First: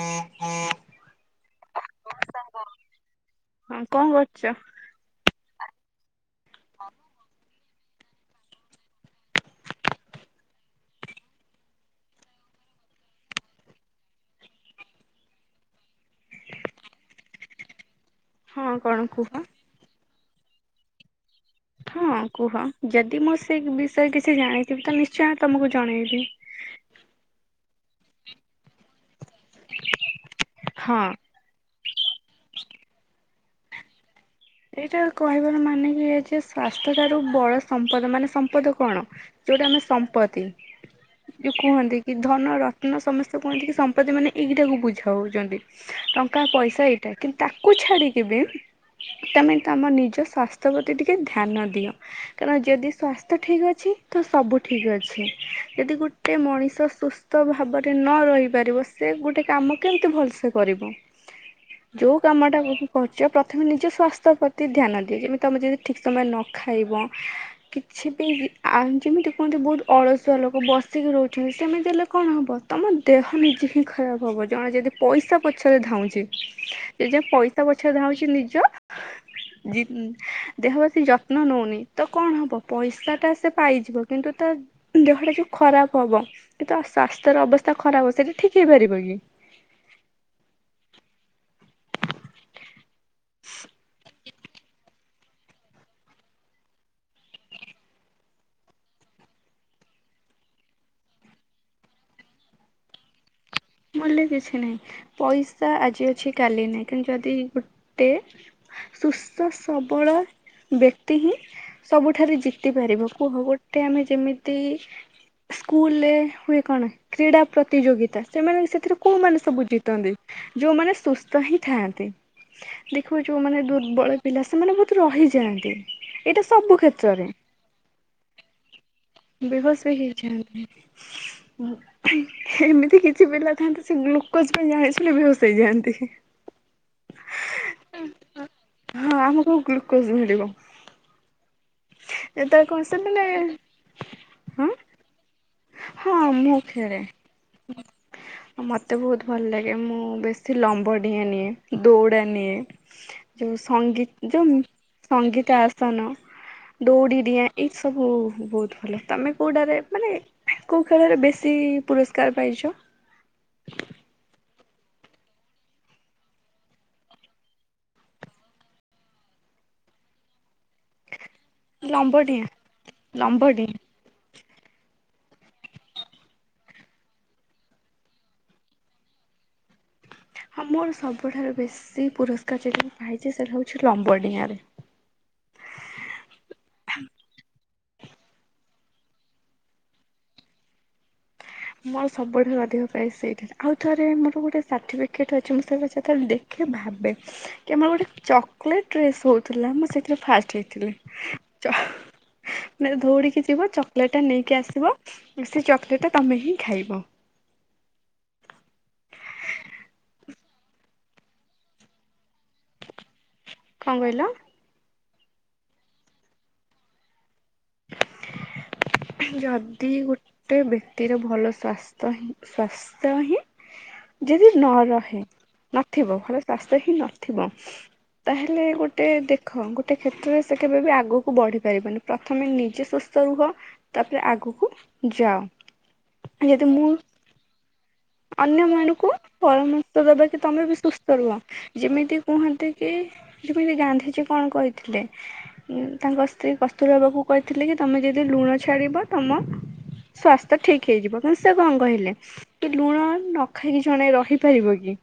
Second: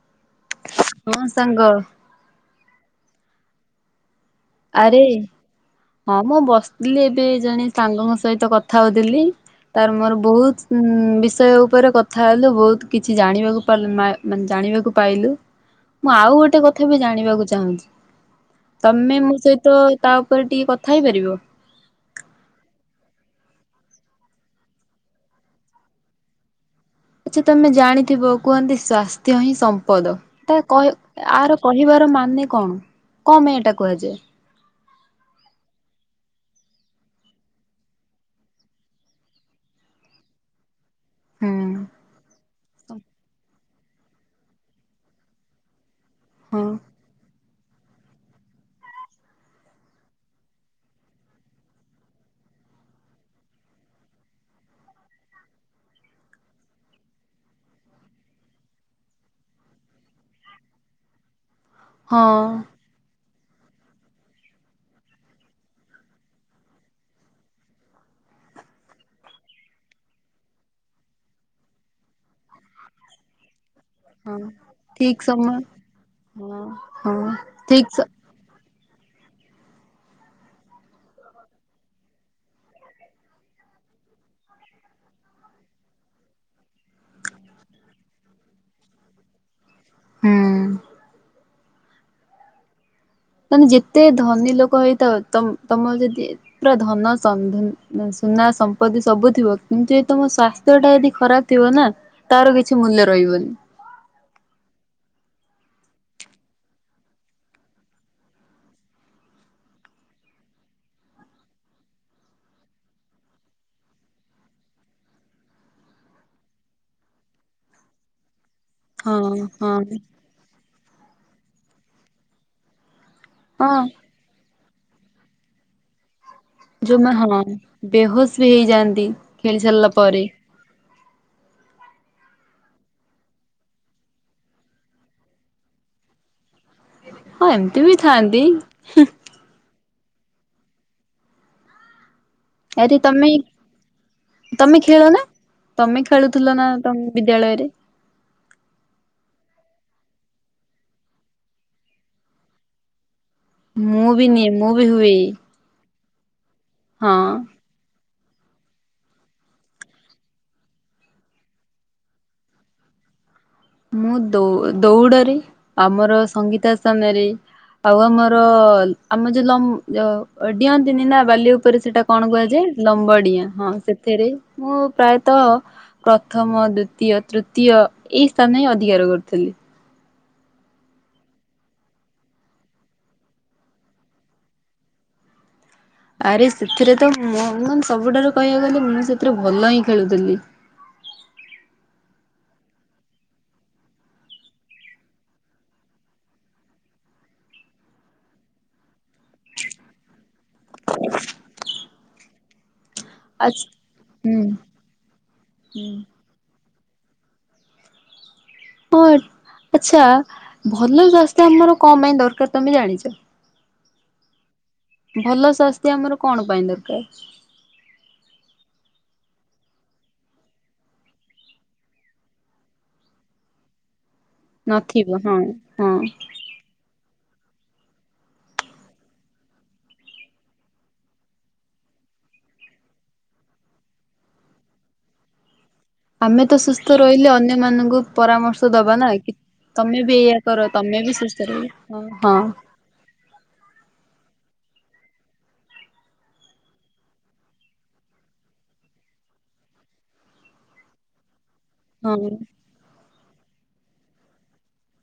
ଉଁ ଉଁ। ହଁ ସାଙ୍ଗ। ହଁ କଣ କରୁଚ? ଆରେ ହଁ ମୁଁ ବସିଥିଲି ଏବେ ଜଣେ ସାଙ୍ଗଙ୍କ ସହିତ କଥା ହୋଉଥିଲି। ତାର ମୋର ବୋହୁତ୍ ଉଁ ବିଷୟ ଉପରେ କଥା ହେଲୁ ବହୁତ୍ କିଛି ଜାଣିବାକୁ ପାରିଲୁ ମା ମାନେ ଜାଣିବାକୁ ପାଇଲୁ ମୁଁ ଆଉ ଗୋଟେ କଥା ବି ଜାଣିବାକୁ ଚାହୁଁଛି। ହଁ କଣ ତମେ କୁହ? ମୋ ସହିତ ତା ଓପରେ ଟିକେ କଥା ହେଇପାରିବ। ହଁ କୁହ ଯଦି ମୁଁ ସେ ବିଷୟରେ କିଛି ଜାଣିଥିବି ତ ନିଶ୍ଚୟ ତମୁକୁ ଜଣେଇବି। ଆଚ୍ଛା ତମେ ଜାଣିଥିବ କୁହନ୍ତି ସ୍ଵାସ୍ଥ୍ୟ ହିଁ ସମ୍ପଦ ତା କହ ହଁ। ଆର କହିବାର ମାନେ କଣ କଁ ମାଇଁ ଏଟା କୁହାଯାଏ? ଏଇଟା କହିବାର ମାନେ କି ଏୟା ଯେ ସ୍ଵାସ୍ଥ୍ୟ ଠାରୁ ବଡ ସମ୍ପଦ ମାନେ ସମ୍ପଦ କଣ? ଯୋଉଟା ଆମେ ସମ୍ପତ୍ତି। ଯୋଉ ହୁଁ କୁହନ୍ତି କି ଧନ ରତ୍ନ ସମସ୍ତେ କୁହନ୍ତି କି ସମ୍ପତ୍ତି ମାନେ ଏଇଟାକୁ ବୁଝାଉଚନ୍ତି। ଟଙ୍କା, ହଁ ପଇସା ଏଇଟା କିନ୍ ତାକୁ ଛାଡିକି ବି ତମେ ତମ ନିଜ ସ୍ୱାସ୍ଥ୍ୟ ପ୍ରତି ଟିକେ ଧ୍ୟାନ ଦିଅ। କାରଣ ଯଦି ସ୍ଵାସ୍ଥ୍ୟ ଠିକ ଅଛି ତ ସବୁ ଠିକ ଅଛି ଯଦି ଗୋଟେ ମଣିଷ ସୁସ୍ ତ ଭାବରେ ନ ରହିପାରିବ ସେ ଗୋଟେ କାମ କେମିତି ଭଲସେ କରିବ। [inaudible] ଯୋଉ କାମଟା ଭି କରୁଚେ ପ୍ରଥମେ ନିଜ ସ୍ୱାସ୍ଥ୍ୟ ପ୍ରତି ଧ୍ୟାନ ଦିଏ ଯେମି ତମେ ଯଦି ଠିକ୍ ସମୟ ରେ ନ ଖାଇବ କିଛି ବି ଆ ଯେମିତି କୁହନ୍ତି ବହୁତ ଅଳସୁଆ ଲୋକ ବସିକି ରହୁଛନ୍ତି ସେମିତି ହେଲେ କଣ ହବ? ତମ ଦେହ ନିଜେ ହିଁ ଖରାପ ହଁ ହବ ଜଣେ ଯଦି ଠିକ ପଇସା ସମୟ ପଛରେ ଧାଉଁଚି ହଁ ହଁ [unintelligible] ପଇସା ଠିକ୍ ପଛରେ ସ ଧାଉଁଛି ନିଜ [unintelligible] ଜି ଦେହବେଶୀ ଯତ୍ନ ନଉନି ତ କଣ ହବ ପଇସା ଟା ସେ ପାଇଯିବ କିନ୍ତୁ ତା ଦେହଟା ଯୋଉ ଖରାପ ହବ କି ତ ସ୍ଵାସ୍ଥ୍ୟର ଅବସ୍ଥା ଖରାପ ହବ ସେଇଟା ଠିକ ହେଇପାରିବ କି? ହୁଁ। ତମେ ଯେତେ ଧନୀ ଲୋକ ହେଇଥାଅ ତମ ତମ ଯଦି ପୁରା ଧନ ସନ ଧନ ସୁନା ସମ୍ପତ୍ତି ସବୁ ଥିବ କିନ୍ତୁ ଯଦି ତମ ସ୍ଵାସ୍ଥ୍ୟ ଟା ଯଦି ଖରାପ ଥିବ ନା ତାର କିଛି ମୂଲ୍ୟ ରଇବନି। ମୂଲ୍ୟ କିଛି ନାହିଁ ପଇସା ଆଜି ଅଛି କାଲି ନାଇ କିନ୍ତୁ ଯଦି ଗୋଟେ ସୁସ୍ଥ ସବଳ ବ୍ୟକ୍ତି ହିଁ ସବୁଠାରୁ ଜିତି ପାରିବ କୁହ ଗୋଟେ ଆମେ ଯେମିତି ସ୍କୁଲରେ ହୁଏ କଣ କ୍ରୀଡ଼ା ପ୍ରତିଯୋଗିତା ସେମାନେ ସେ ଥିରେ ହଁ କୋଉମାନେ ସବୁ ହଁ। ଜିତନ୍ତି। ଯୋଉମାନେ ସୁସ୍ଥ ହିଁ ଥାଆନ୍ତି ଦେଖୁବ ଯୋଉମାନେ ହଁ ଦୁର୍ବଳ ପିଲା ସେମାନେ ବହୁତ ରହିଯାଆନ୍ତି। ଏଇଟା ସବୁ ଯୋଉମାନେ କ୍ଷେତ୍ରରେ ହଁ ବେହୋସ୍ ବି ହେଇଯାଆନ୍ତି ଖେଳି ବେହସ ସାରିଲା ପରେ। ହେଇଯାନ୍ତି। ଏମିତି କି କିଛି ପିଲା ଥାଆନ୍ତି ସେ ଗ୍ଲୁକୋଜ ପାଇଁ ଜାଣି ଶୁଣି ବେହୋସ ହେଇଯାଆନ୍ତି। ହଁ ଏମିତି ବି ଥାଆନ୍ତି ହୁଁ। ହଁ ଆମକୁ ଗ୍ଲୁ କୋଜ୍ ମିଳିବ। ଯେତେବେଳେ କଣ ଆରେ ସେମାନେ ତମେ ହଁ ତମେ ଖେଳ ନା। ତମେ ହଁ ଖେଳୁଥିଲ ମୁଁ ନା ତମ ଖେଳେ। ବିଦ୍ୟାଳୟରେ। ମତେ ବହୁତ ଭଲ ଲାଗେ ମୁଁ ବେଶୀ ଲମ୍ବ ଡିଆଁ ନିଏ ଦୌଡ଼ା ନିଏ। [inaudible] ଯୋଉ ମୁଁ ବି ନିଏ ସଙ୍ଗୀତମ୍ ମୁଁ ବି ହୁଏ ସଙ୍ଗୀତ ଆସ ସନ ଦୌଡି ହଁ। ଡିଆଁ ଏ ସବୁ ବହୁତ ଭଲ ତମେ କୋଉଟାରେ ମାନେ କୋଉ ଖେଳରେ ବେଶୀ ପୁରସ୍କାର ପାଇଚ। ମୁଁ ଦୌ ଦୌଡ଼ରେ ଆମର ସଙ୍ଗୀତ ଆସନ ରେ। ଆଉ ଆମର ଆମ ଯୋଉ ଲମ୍ବ ଯଉ ଡିଅନ୍ତିନି ନା ବାଲି ଉପ ଉପରେ ସେଟା କଣ ଲମ୍ବଡିିଆଁ କୁହାଯାଏ ଲମ୍ବ ଡିଆଁ ହଁ ଲମ୍ବଡିିଆଁ ସେ ଥିରେ ମୁଁ ପ୍ରାୟତଃ ପ୍ରଥମ ଦ୍ୱିତୀୟ ତୃତୀୟ ଏଇ ସ୍ଥାନ ହିଁ ଅଧିକାର କରୁଥିଲି। ହଁ ମୋର ସବୁଠାରୁ ବେଶୀ ପୁରସ୍କାର ଯେଟା ମୁଁ ପାଇଛି ସେରା ହେଉଛି ଲମ୍ବ ଡିଆଁରେ। ଆରେ ସେଥିରେ ତ ମୁଁ ମୁଁ ସବୁଠାରୁ କହିବାକୁ ଗଲେ ମୁଁ ସେଥିରେ ଭଲ ହିଁ ଖେଳୁଥିଲି। ମୋର ସବୁଠାରୁ ଅଧିକ ପ୍ରାଇଜ ସେଇଠିରେ ଆଉ ଥରେ ମୋର ଗୋଟେ ସାର୍ଟିଫିକେଟ୍ ଅଛି ମୁଁ ସେଗୁ ସେତେଳେ ଦେ ଖେ ଭାବେ କି ଆମର ଗୋଟେ ଚକୋଲେଟ୍ ରେସ୍ ହଉଥିଲା ମୁଁ ସେଥିରେ ଫାଷ୍ଟ ଟି ହେଇଥିଲି ଚ ମାନେ ଧଉଡିକି ଆଛ୍ ଯିବ ଚକୋଲେଟ ଟା ହୁଁ ନେଇକି ଆସିବ ସେ ଚକୋଲେଟ ଟା ତମେ ହିଁ ଖାଇବ। ବଟ୍ ଆଚ୍ଛା ଭଲ ସ୍ୱାସ୍ଥ୍ୟ ଆମର କ ପାଇଁ ଦରକାର ତମେ ଜାଣିଚ। କ କହିଲ? ଭଲ ସ୍ୱାସ୍ଥ୍ୟ ଆମର କଣ ପାଇଁ ଦରକାର। ଯଦି ଗୋଟେ ବ୍ୟକ୍ତିର ଭଲ ସ୍ୱାସ୍ଥ୍ୟ ହିଁ ସ୍ୱାସ୍ ସ୍ତ ହିଁ ଯଦି ନ ନଥିବ ରହେ ହଁ ହଁ ନଥିବ ଭଲ ସ୍ବାସ୍ଥ୍ୟ ହିଁ ନଥିବ। ତାହେଲେ ଗୋଟେ ଦେଖ ଗୋଟେ କ୍ଷେତ୍ରରେ ସେ କେବେ ବି ଆଗକୁ ବଢି ପାରିବନି। ପ୍ରଥମେ ନିଜେ ସୁସ୍ଥ ରୁହ ତାପରେ ଆଗକୁ ଯାଅ। ଆମେ ତ ଯଦି ମୁଁ ସୁସ୍ଥ ରହିଲେ ଅନ୍ୟ ମାନଙ୍କୁ ପରାମର୍ଶ ଦବା ଅନ୍ୟମାନଙ୍କୁ ନା କି ତମେ ପରାମର୍ଶ ବି ଦେବା କି ଏଇଆ କର ତମେ ବି ରୁହ ସୁସ୍ଥ ରହିବ ଯେମିତି ହଁ। କୁହନ୍ତି କି [inaudible] ଗାନ୍ଧିଜୀ କଣ କହିଥିଲେ। ଉ ତାଙ୍କ ସ୍ତ୍ରୀ କସ୍ତୁରବାକୁ କହିଥିଲେ କି ତମେ ଯଦି ଲୁଣ ଛାଡିବ ତମ ସ୍ଵାସ୍ଥ୍ୟ ଠିକ ହେଇଯିବ। କିନ୍ତୁ ସେ କଣ କହିଲେ ହଁ ତ ଲୁଣ ନ ଖାଇକି ଜଣେ ରହିପାରିବ କି?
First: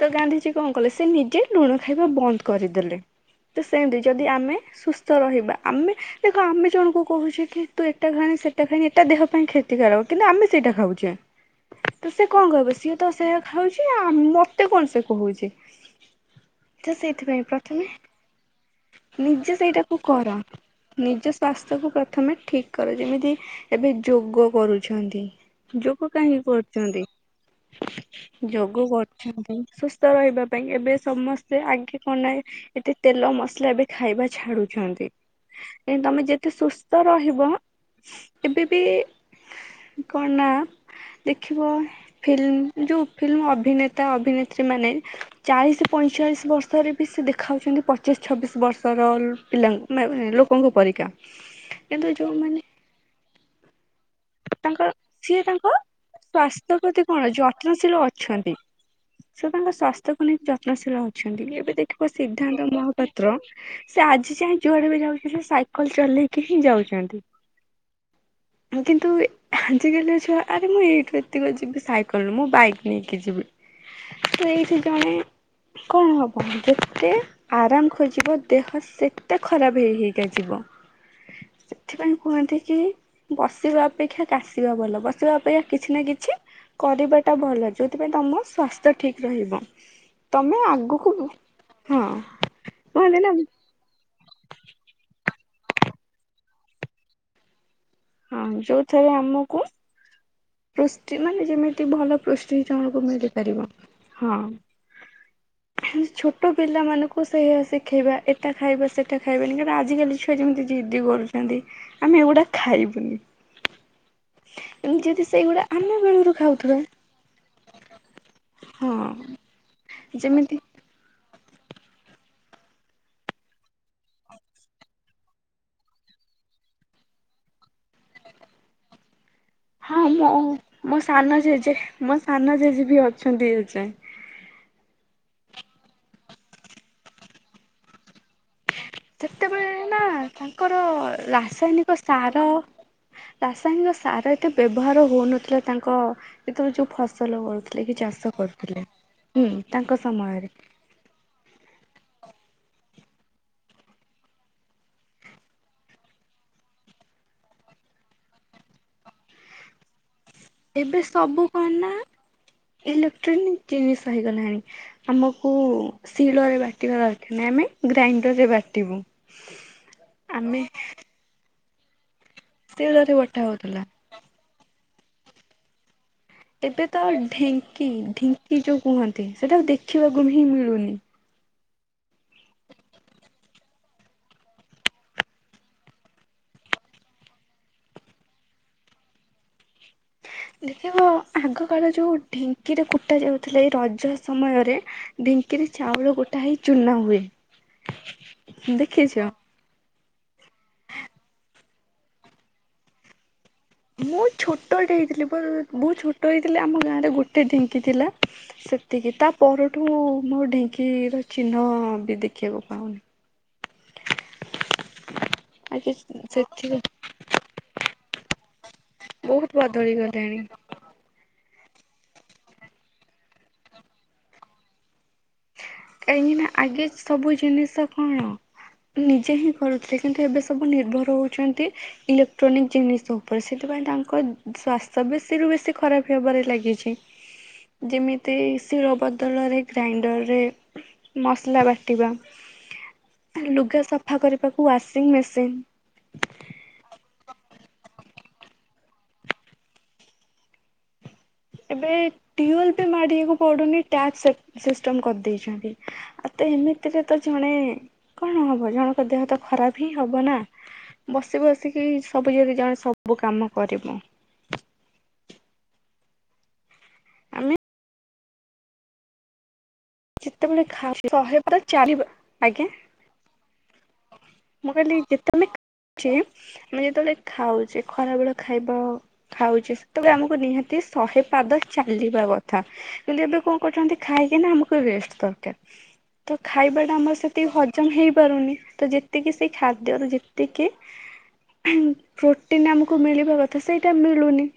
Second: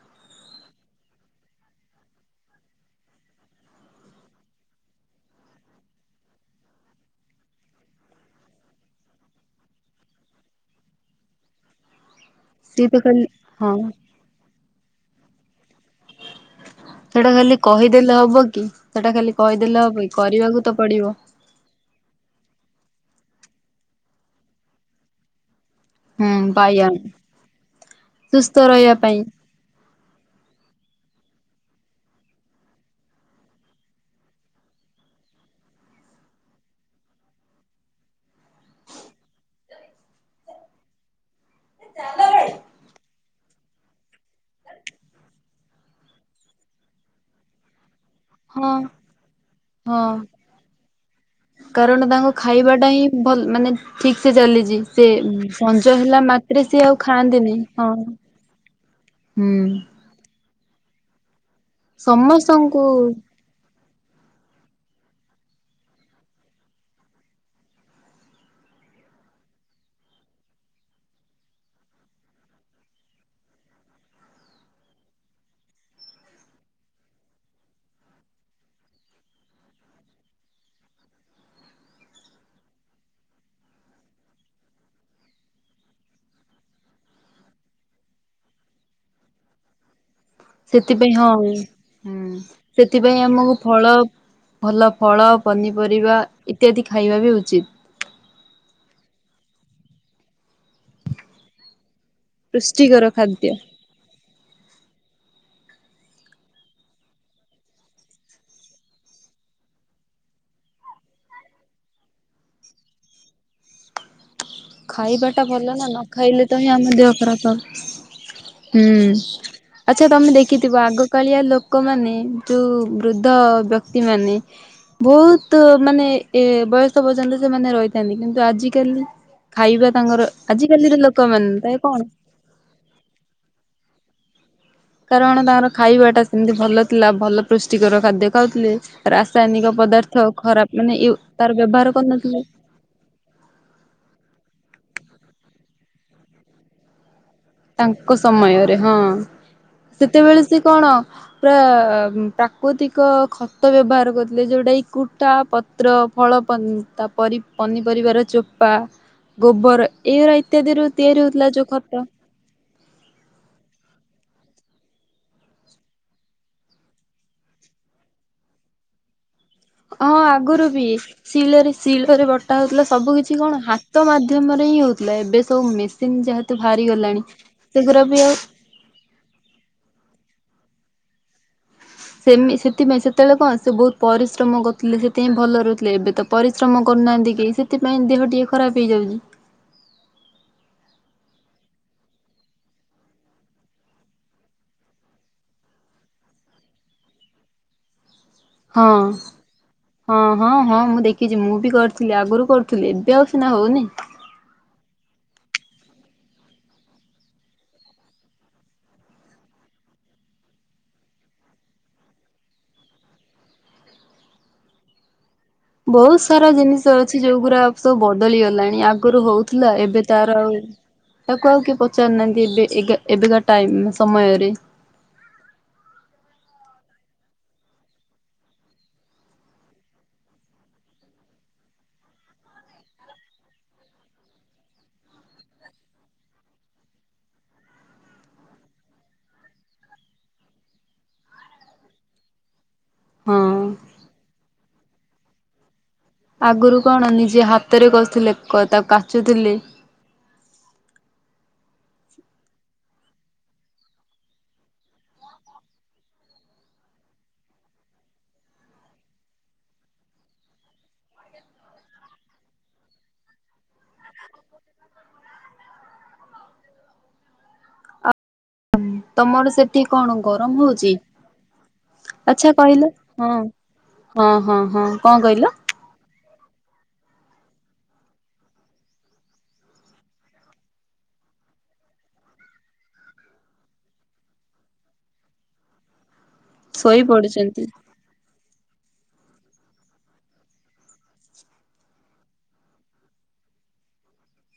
ତ ଗାନ୍ଧିଜୀ କଣ କଲେ ସେ ନିଜେ ଲୁଣ ଖାଇବା ବନ୍ଦ କରିଦେଲେ। ତ ସେମିତି ଯଦି ଆମେ ସୁସ୍ଥ ରହିବା ଆମେ ଦେଖ ଆମେ ଜଣଙ୍କୁ କହୁଛେ କି? ତୁ ଏଟା ଖାନି ସେଟା ଖାନି ଏଟା ଦେହ ପାଇଁ କ୍ଷତିକାରକ କିନ୍ତୁ ଆମେ ସେଇଟା ଖାଉଛେ। ତ ସେ କଣ କହିବ ସିଏ ତ ସେଇଆ ଖାଉଛି ମତେ କଣ ସେ କହୁଛି। ତ ସେଇଟା ସେଇଥିପାଇଁ ଖାଲି ପ୍ରଥମେ କହିଦେଲେ ହବ କି ସେଟା ଖାଲି ନିଜେ କହିଦେଲେ ହବ କି କରିବାକୁ ତ ପଡିବ। ସ୍ଵାସ୍ଥ୍ୟକୁୁ ପ୍ରଥମେ ଠିକ କର ଯେମିତି ଏବେ ଯୋଗ କରୁଛନ୍ତି। ଯୋଗ ହୁଁ କାହିଁକି ବ୍ୟାୟାମ କରୁଛନ୍ତି ସୁସ୍ଥ ଯୋଗ ରହିବା ପାଇଁ କରୁଛନ୍ତି ସୁସ ସ୍ଥ ରହିବା ପାଇଁ ଏବେ ସମସ୍ତେ ଆଗେ କଣ ନା? ଏତେ ତେଲ ମସଲା ଏବେ ଖାଇବା ଛାଡୁଛନ୍ତି। ନାଇଁ ତମେ ଯେତେ ସୁସ୍ଥ ରହିବ ଏବେ ବି କଣ ନା? ଦେଖିବ ଫିଲ୍ମ ଯୋଉ ଫିଲ୍ମ ଅଭିନେତା ଅଭିନେତ୍ରୀ ମାନେ ଚାଳିଶ ପଇଁଚାଳିଶ ବର୍ଷରେ ବି ସେ ଦେଖାଉଛନ୍ତି ପ ପଚିଶ ଛବିଶ ହଁ ବର୍ଷର ପିଲା ହଁ ଲୋକଙ୍କ ପରିକା। କାରଣ କିନ୍ତୁ ତାଙ୍କ ଯୋଉଁମାନେ ଖାଇବାଟା ହିଁ ଭଲ ମାନେ ଠିକ ସେ ଚାଲିଛି। ତାଙ୍କର ସେ ସିଏ ତାଙ୍କ ସଞ୍ଜ ହେଲା ମାତ୍ରେ ସ୍ୱାସ୍ଥ୍ୟ ସିଏ ଆଉ ପ୍ରତି କଣ ଖାଆନ୍ତିନି ହଁ। ଯତ୍ନଶୀଳ ହୁଁ। ତାକୁ ନେଇ ଯତ୍ନଶୀଳ ଅଛନ୍ତି। ଏବେ ଦେଖିବ ସିଦ୍ଧାନ୍ତ ସମସ୍ତଙ୍କୁ ମହାପାତ୍ର? ସେ ଆଜି ଯାଏ ଯୁଆଡେ ବି ଯାଉଛନ୍ତି ସେ ସାଇକେଲ ଚଲେଇକି ହିଁ ଯାଉଛନ୍ତି। [unintelligible] ତୁ ଆଜିକାଲିକା ଛୁଆ ଆରେ ମୁଁ ଏଇଠୁ ଏତିକ ଯିବି ସାଇକେଲରୁୁ ମୁଁ ବାଇକ ନେଇକି ଯିବି। ସେ ଏଇଠି ଜଣେ କଣ ହବ ଯେତେ ଆରାମ ଖୋଜିବ ଦେହ ସେତେ ଖରାପ ହେଇ ହେଇକା ଯିବ। ସେଥିପାଇଁ କୁହନ୍ତି କି ବସିବା ଅପେକ୍ଷା କାଶିବା ଭଲ ବସିବା ଅପେକ୍ଷା କିଛି ନା କିଛି କରିବାଟା ଭଲ ଯେଉଁଥିପାଇଁ ତମ ସ୍ୱାସ୍ଥ୍ୟ ଠିକ ରହିବ। ତମେ ଆଗକୁ ସେଥିପାଇଁ ହଁ ହୁଁ ହଁ କୁହନ୍ତି ସେଥିପାଇଁ ନା ଆମକୁ ଫଳ ଭଲ ଫଳ, ପନିପରିବା ଇତ୍ୟାଦି ଖାଇବା ବି ଉଚିତ୍। ହଁ ଯୋଉଥରେ ଆମକୁ ପୃଷ୍ଟି ମାନେ ଯେମିତି ଭଲ ପୃଷ୍ଟି ତମକୁ ପୁଷ୍ଟିକର ଖାଦ୍ୟ। ମିଳିପାରିବ। ହଁ। ଛୋଟ ପିଲାମାନଙ୍କୁ ସେଇଆ ଶିଖେଇବା ଏଟା ଖାଇବା ସେଇଟା ଖାଇବାନି କାରଣ ଆଜିକାଲି ଛୁଆ ଯେମିତି ଜିଦ୍ଦି କରୁଛନ୍ତି ଆମେ ଏଗୁଡା ଖାଇବୁନି। ଏମିତି ଯଦି ଟା ସେଇଗୁଡା ଭଲ ନା ଆମେ ନ ବେଳରୁ ଖାଇଲେ ତ ହିଁ ଖାଉଥିବା ଆମ ଦେହ ଖରାପ ହବ? ହୁଁ ହଁ ଆଚ୍ଛା ତମେ ଯେମିତି ଦେଖିଥିବ ଆଗ ଆଗକାଳିଆ ଲୋକମାନେ ଯୋଉ ବୃଦ୍ଧ ବ୍ୟକ୍ତିମାନେ ବହୁତ ମାନେ ଏ ବୟସ ପର୍ଯ୍ୟନ୍ତ ସେମାନେ ରହିଥାନ୍ତି। କିନ୍ତୁ ଆଜିକାଲି ଖାଇବା ହଁ ତାଙ୍କର ମୋ ଆଜିକାଲିର ମୋ ସାନ ଲୋକମାନେ ଜେଜେ ତ କଣ ମୋ ସାନ ଜେଜେ ବି ଅଛନ୍ତି ଏ ଯାଏଁ। କାରଣ ତାଙ୍କର ଖାଇବାଟା ସେମିତି ଭଲ ଥିଲା ଭଲ ପୁଷ୍ଟିକର ଖାଦ୍ୟ। ଖାଉଥିଲେ ସେତେବେଳେ ରାସାୟନିକ ନା ପଦାର୍ଥ ତାଙ୍କର ଖରାପ ମାନେ ତାର ରାସାୟନିକ ବ୍ୟବହାର କରୁନଥିଲେ। ସାର ରାସାୟନିକ ସାର ଏତେ ବ୍ୟବହାର ହଉନଥିଲା ତାଙ୍କ ଯେତେବେଳେ ଯେଉଁ ଫସଲ ବେଳକୁ ତାଙ୍କ ସମୟରେ ହଁ ତାଙ୍କ ସେତେବେଳେ ସମୟରେ ସେ କଣ ପୁରା ପ୍ରାକୃତିକ ଖତ ବ୍ୟବହାର କରୁଥିଲେ ଯେଉଁଟା କି କୁଟା ପତ୍ର ପତ୍ର ଫଳ ପନିପରିବାର ଚୋପା ଗୋବର ଏଇଗୁାଡ଼ା ଇତ୍ୟାଦିରୁ ତିଆରି ହେଉଥିଲା ଯେଉଁ ଖତ ଇଲେକ୍ଟ୍ରୋନିକ୍ ଜିନିଷ ହୋଇଗଲାଣି ଆମକୁ ଶିଳରେ ବାଟିବା ଦରକାର ନାହିଁ ଆମେ ଗ୍ରାଇଣ୍ଡରରେ ବାଟିବୁ। ହଁ ଆମେ ଆଗରୁ ବି ଶିଳରେ ଶିଳରେ ବଟା ହେଉଥିଲା ଶିଳରେ ସବୁକିଛି ବଟା କଣ ହା ହଉଥିଲା ହାତ ମାଧ୍ୟମରେ ହିଁ ହେଉଥିଲା ଏବେ ସବୁ ମେସିନ୍ ଯା ଏବେ ତ ଆଉ ଢିଙ୍କି ଢିଙ୍କି ଯେଉଁ କୁହନ୍ତି ସେଟା ଦେଖିବାକୁ ହିଁ ମିଳୁନି ସେମି ସେଥିପାଇଁ ସେତେବେଳେ କଣ ସେ ବହୁତ ପରିଶ୍ରମ କରୁଥିଲେ ସେଥିପାଇଁ ଭଲ ରହୁଥିଲେ ଏବେ ତ ପରିଶ୍ରମ କରୁନାହାନ୍ତି କେହି ସେଥିପାଇଁ ଦେହ ଟିକେ ଖରାପ ହୋଇଯାଉଛି ଦେଖିବ ଆଗକାଳ ଯେଉଁ ଢିଙ୍କିରେ କୁଟା ଯାଉଥିଲା ଏ ରଜ ସମୟରେ ଢିଙ୍କିରେ ଚାଉଳ କୁଟା ହେଇ ଚୁନା ହୁଏ ହଁ। ଦେଖିଛ? ହଁ ହଁ ହଁ ମୁଁ ଦେଖିଛି ମୁଁ ବି କରିଥିଲି ଆଗରୁ କରୁଥିଲି ଏବେ ଆଉ ସିନା ହେଉନି ମୁଁ ଛୋଟଟେ ହେଇଥିଲି ପା ବହୁତ ଛୋଟ ହେଇଥିଲି ଆମ ଗାଁରେ ଗୋଟେ ଢିଙ୍କି ଥିଲା ସେତିକି ତା ପରଠୁ ମୁଁ ଢିଙ୍କିର ଚିହ୍ନ ବି ଦେଖିବାକୁ ପାଉନି ଆଗେ ବହୁତ ସାରା ସେଥିରେ ଜିନିଷ ଅଛି ଯେଉଁଗୁଡ଼ା ସବୁ ବଦଳି ଗଲାଣି ଆଗରୁ ବହୁତ ହେଉଥିଲା ବଦଳି ଏବେ ଗଲାଣି। ତାର ଆଉ ତାକୁ ଆଉ କିଏ ପଚାରୁନାହାନ୍ତି ଏବେ ଏବେକା ଟାଇମ ସମୟରେ କାହିଁକି ନା ଆଗେ ସବୁ ଜିନିଷ କଣ ନିଜେ ହିଁ କରୁଥିଲେ କିନ୍ତୁ ଏବେ ସବୁ ନିର୍ଭର ହେଉଛନ୍ତି। ଇଲେକ୍ଟ୍ରୋନିକ ଜିନିଷ ଉପରେ ସେଥିପାଇଁ ତାଙ୍କ ସ୍ୱାସ୍ଥ୍ୟ ବେଶୀରୁୁ ବେଶୀ ଖରାପ ହେବାରେ ଲାଗିଛି। ଯେମିତି ଶିଳ ବଦଳରେ ଗ୍ରାଇଣ୍ଡର ରେ ମସଲା ବାଟିବା ହଁ। ଲୁଗା ସଫା କରିବାକୁ ୱାସିଂ ମେସିନ୍ ଆଗରୁ କଣ ନିଜେ ହାତରେ କଷୁଥିଲେ ତାକୁ କାଚୁଥିଲେ ଏବେ ଟିଓଲ ବି ମାାରିବାକୁ ପଡୁନି ଟାକ୍ସ ସିଷ୍ଟମ କରିଦେଇଛନ୍ତି। ଆଉ ତ ଏମିତିରେ ତ ଜଣେ କଣ ହବ ଜଣଙ୍କ ଦେହ ତ ଖରାପ ହିଁ ହେବ ନା ବସି ବସିକି ସବୁ ଯଦି ଜଣେ ସବୁ କାମ କରିବ। [inaudible] ଆମେ ତମର ସେ ସେଠି କଣ ଗରମ ଯେତେବେଳେ ହଉଛି ଖାଉଛେ ଶହେ ବାର ଚାରିବା ଆଚ୍ଛା ଆଜ୍ଞା କହିଲ ହଁ ହଁ ହଁ ମୁଁ ହଁ କହିଲି କଣ ଯେତେବେଳେ କହିଲ? ଆମେ ଯେତେବେଳେ ଖାଉଛେ ଖରାବେଳେ ଖାଇବା ଖାଉଛେ ସେତେବେଳେ ଆମକୁ ନିହାତି ଶହେ ପାଦ ଚାଲିବା କଥା କିନ୍ତୁ ଏବେ କଣ କରୁଛନ୍ତି ଖାଇକି ନା ଆମେ ରେଷ୍ଟ ଦରକାର ତ ଖାଇବାଟା ଶୋଇ ଆମର ସେତିକି ପଡୁଛନ୍ତି ହଜମ ହେଇପାରୁନି ତ ଯେତିକି ସେଇ ଖାଦ୍ୟରୁ ଯେତିକି ପ୍ରୋଟିନ୍ ଆମକୁ ମିଳିବା କଥା ସେଇଟା ମିଳୁନି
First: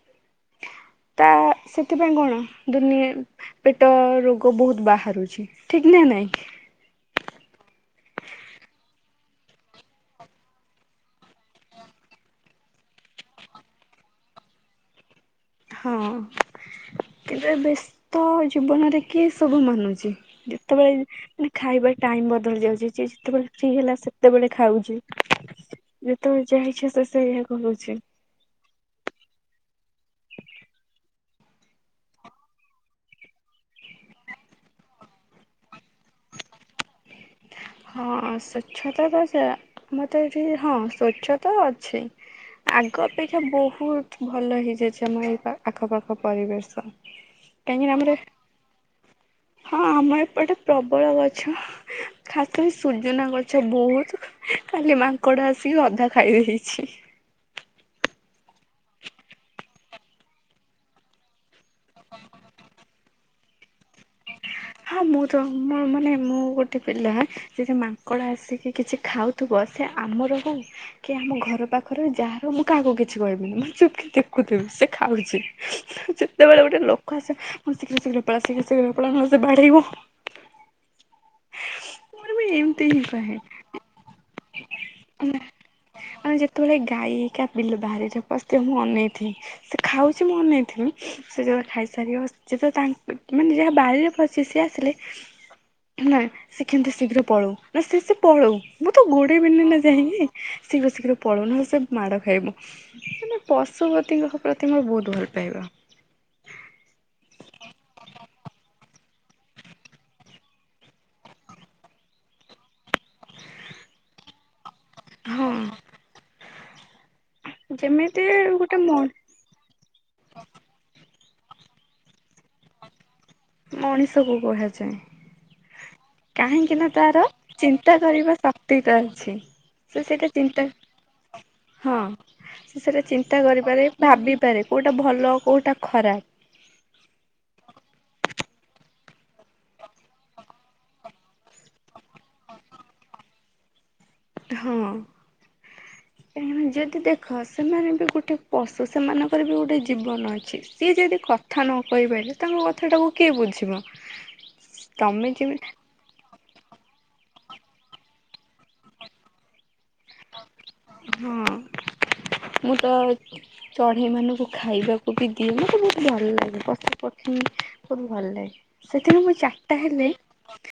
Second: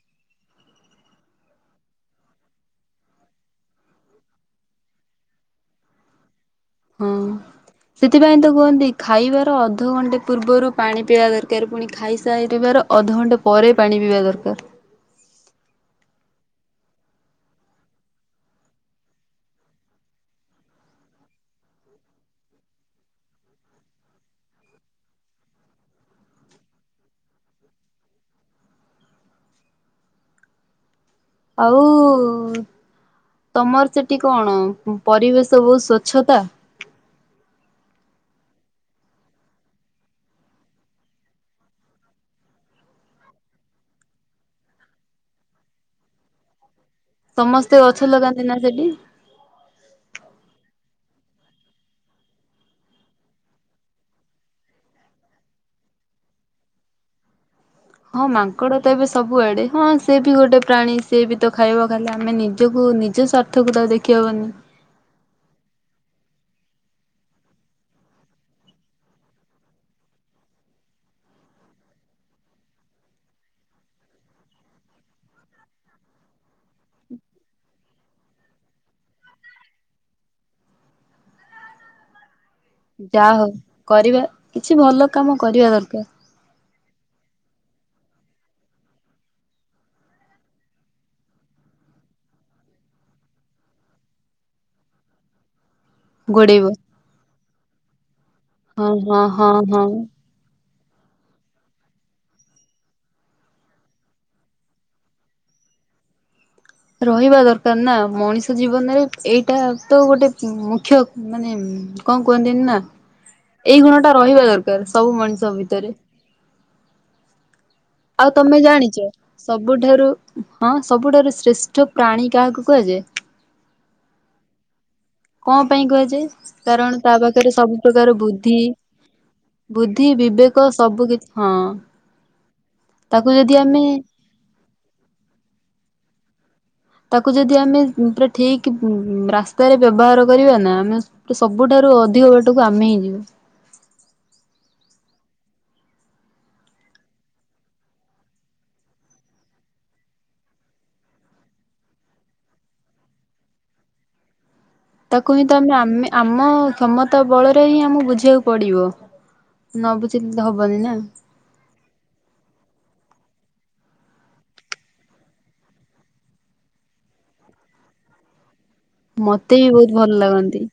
ତା ସେଥିପାଇଁ କଣ ଦୁନିଆ ପେଟରୋଗ ବହୁତ ବହୁତ ବାହାରୁଛି। ବାହାରୁଛି ଠିକ୍ ନା ନାଇଁ ହଁ। ସେଥିପାଇଁ ତ କୁହନ୍ତି ଖାଇବାର ଅଧଘଣ୍ଟେ ପୂର୍ବରୁ ପାଣି ପିଇବା ଦରକାର ଫୁଣି ଖାଇସାରିବାର ଅଧଘଣ୍ଟେ ପରେ ପାଣି ପିଇବା ଦରକାର। ହଁ କେବେ ବେଶ ତ ଜୀବନରେ କିଏ ସବୁ ମାନୁଚି ଯେତେବେଳେ ଖାଇବା ଟାଇମ୍ ବଦଳି ଯାଉଚି ଯିଏ ଯେତେବେଳେ ଫ୍ରି ହେଲା ସେତେବେଳେ ଖାଉଚି। ଯେତେବେଳେ ଯାହା ଇଚ୍ଛା ସେ ସେଇଆ କରୁଛି। ଆଉ ତମର ସେଠି କଣ ପରିବେଶ ବୋହୁତ ସ୍ଵଚ୍ଛତା? ହଁ ସ୍ୱଚ୍ଛତା ତ ଯା ମଁ ତ ଏଇଠି ହଁ ସ୍ଵଚ୍ଛତା ଅଛି। ଆଗ ଅପେକ୍ଷା ବୋହୁତ ଭଲ ହେଇଯାଇଚି। ଆମ ଏଇ ପା ଆଖ ପାଖ ପରିବେଶ। ସମସ୍ତେ କାହିଁକିନା ଗଛ ଆମର ଲଗାନ୍ତି ନା ସେଠି? ହଁ ଆମ ଏପଟେ ପ୍ରବଳ ଗଛ। ଖାସ୍ କରିକି ସୁଯୁନା ଗଛ ବୋହୁତ କାଲି ମାଙ୍କଡ ଆସିକି ଅଧା ଖାଇ ଦେଇଛି। ହଁ ମାଙ୍କଡ ତ ଏବେ ସବୁଆଡେ ହଁ। ସେଏ ବି ଗୋଟେ ପ୍ରାଣୀ ସିଏ ବି ତ ଖାଇବ ଖାଲି ଆମେ ନିଜକୁ ନିଜ ସ୍ଵା ର୍ଥ କୁ ତ ଆଉ ଦେଖିହବନି। ହା ମୁଁ ତ ମୁଁ ମାନେ ମୁଁ ଗୋଟେ ପିଲା ସେଇ ମାଙ୍କଡ ଆସିକି କିଛି ଖାଉଥିବ ସେ ଆମର କଣ କି ଆମ ଘର ପାଖରେ ଯାହାର ମୁଁ କାହାକୁ କିଛି କହିବିନି। ମୁଁ ଚୁପକି ଦେଖୁଥିବି ସେ ଖାଉଚି। [unintelligible] ଯେତେବେଳେ ଗୋଟେ ଲୋକ ଆସେ। ମୁଁ ଶିଘ୍ର ଶିଘ୍ର ପଳା ଶିଘ୍ର ଶିଘ୍ର ପଳା ନହେଲେ ବାଢେଇବ ମର ବି ହିଁ ଯାହା କହେ। ହୋଉ କରିବା କିଛି ଭଲ କାମ କରିବା ଦରକାର ମାନେ ଯେତେବେଳେ ଗାଈ ଇକା ବିଲ ବାହାରେ ଯୋଉ ପସିଥିବେ ମୁଁ ଅନେଇଥିବି। ସେ ଖାଉଚି ମୁଁ ଅନେଇଥିମି। ସେ ଯେବେ ଖାଇସାରିବ ଯେତେବେଳେ ତାଙ୍କ ମାନେ ଯାହା ବାରିରେ ପସି ସିଏ ଆସିଲେ ନା ସେ ଗୋଡେଇବ। କେମିତି ଶୀଘ୍ର ପଳଉ ନା ସେ ସେ ପଳଉ। ହଁ ମୁଁ ତ ହଁ ହଁ ଗୋଡୋଇବିନି ନା ହଁ। ଯାଇଁକି। ଶୀଘ୍ର ଶୀଘ୍ର ପଳ‌ଉ ସେ ମାଡ ଖାଇବୁ। ମାନେ ପଶୁପତିଙ୍କ ପ୍ରତି ମୋର ବୋହୁତ ଭଲ ପାଇବା। ରହିବା ଦରକାର ନା ମଣିଷ ଜୀବନରେ ଏଇଟା ତ ଗୋଟେ ମୁଖ୍ୟ ମାନେ କଣ କୁହନ୍ତିନି ନା ଏଇ ଗୁଣଟା ରହିବା ଦରକାର ସବୁ ହଁ ମଣିଷ ଭିତରେ ଯେମିତି ଆଉ ତମେ ଗୋଟେ ମ ଜାଣିଚ। ସବୁଠାରୁ ହଁ ସବୁଠାରୁ ଶ୍ରେଷ୍ଠ ପ୍ରାଣୀ କାହାକୁ କୁହାଯାଏ? ମଣିଷ କୁ କୁହାଯାଏ। କଣ ପାଇଁ କୁହାଯାଏ? କାହିଁକି ନା କାରଣ ତା ତାର ପାଖରେ ସବୁ ଚିନ୍ତା ପ୍ରକାର କରିବା ବୁଦ୍ଧି ଶକ୍ତିଟା ଅଛି। ସେ ବୁଦ୍ଧି ସେଇଟା ବିବେକ ଚିନ୍ତା ସବୁ କିଛି ହଁ ସେ ସେଇଟା ତାକୁ ଚିନ୍ତା ଯଦି ଆମେ କରିପାରେ ଭାବି ପାରେ କୋଉଟା ଭଲ କୋଉଟା ଖରାପ ତାକୁ ଯଦି ଆମେ ପୁରା ଠିକ୍ ରାସ୍ତାରେ ବ୍ୟବହାର କରିବା ନା ଆମେ ସବୁଠାରୁ ଅଧିକ ବାଟକୁ ଆମେ ହିଁ ଯିବୁ। ହଁ। ହ କାହିଁକିନା ଯଦି ଦେଖ ସେମାନେ ବି ଗୋଟେ ପଶୁ। ସେମାନଙ୍କର ବି ଗୋଟେ ଜୀବନ ଅଛି। ସିଏ ଯଦି କ ଥା ନ କହିପାରିଲେ ତାଙ୍କ କଥାଟାକୁ କିଏ ବୁଝିବ। ତାକୁ ହିଁ ତମେ ଆମେ ଆମ କ୍ଷମତା ବଳରେ ହିଁ ଆମକୁ ବୁଝେଇକୁ ପଡିବ ନ ବୁଝିଲି ତ ହବନି ନା ହଁ ମୁଁ ତ ଚଢ଼େଇମାନଙ୍କୁ ଖାଇବାକୁ ବି ଦିଏ ମୋତେ ବହୁତ ଭଲ ଲାଗେ ପଶା ପକ୍ଷେଇ ବହୁତ ଭଲ ଲାଗେ ସେଥିରୁ ମୁ ମତେ ବି ଚାରିଟା ବହୁତ ହେଲେ ଭଲ ଲାଗନ୍ତି।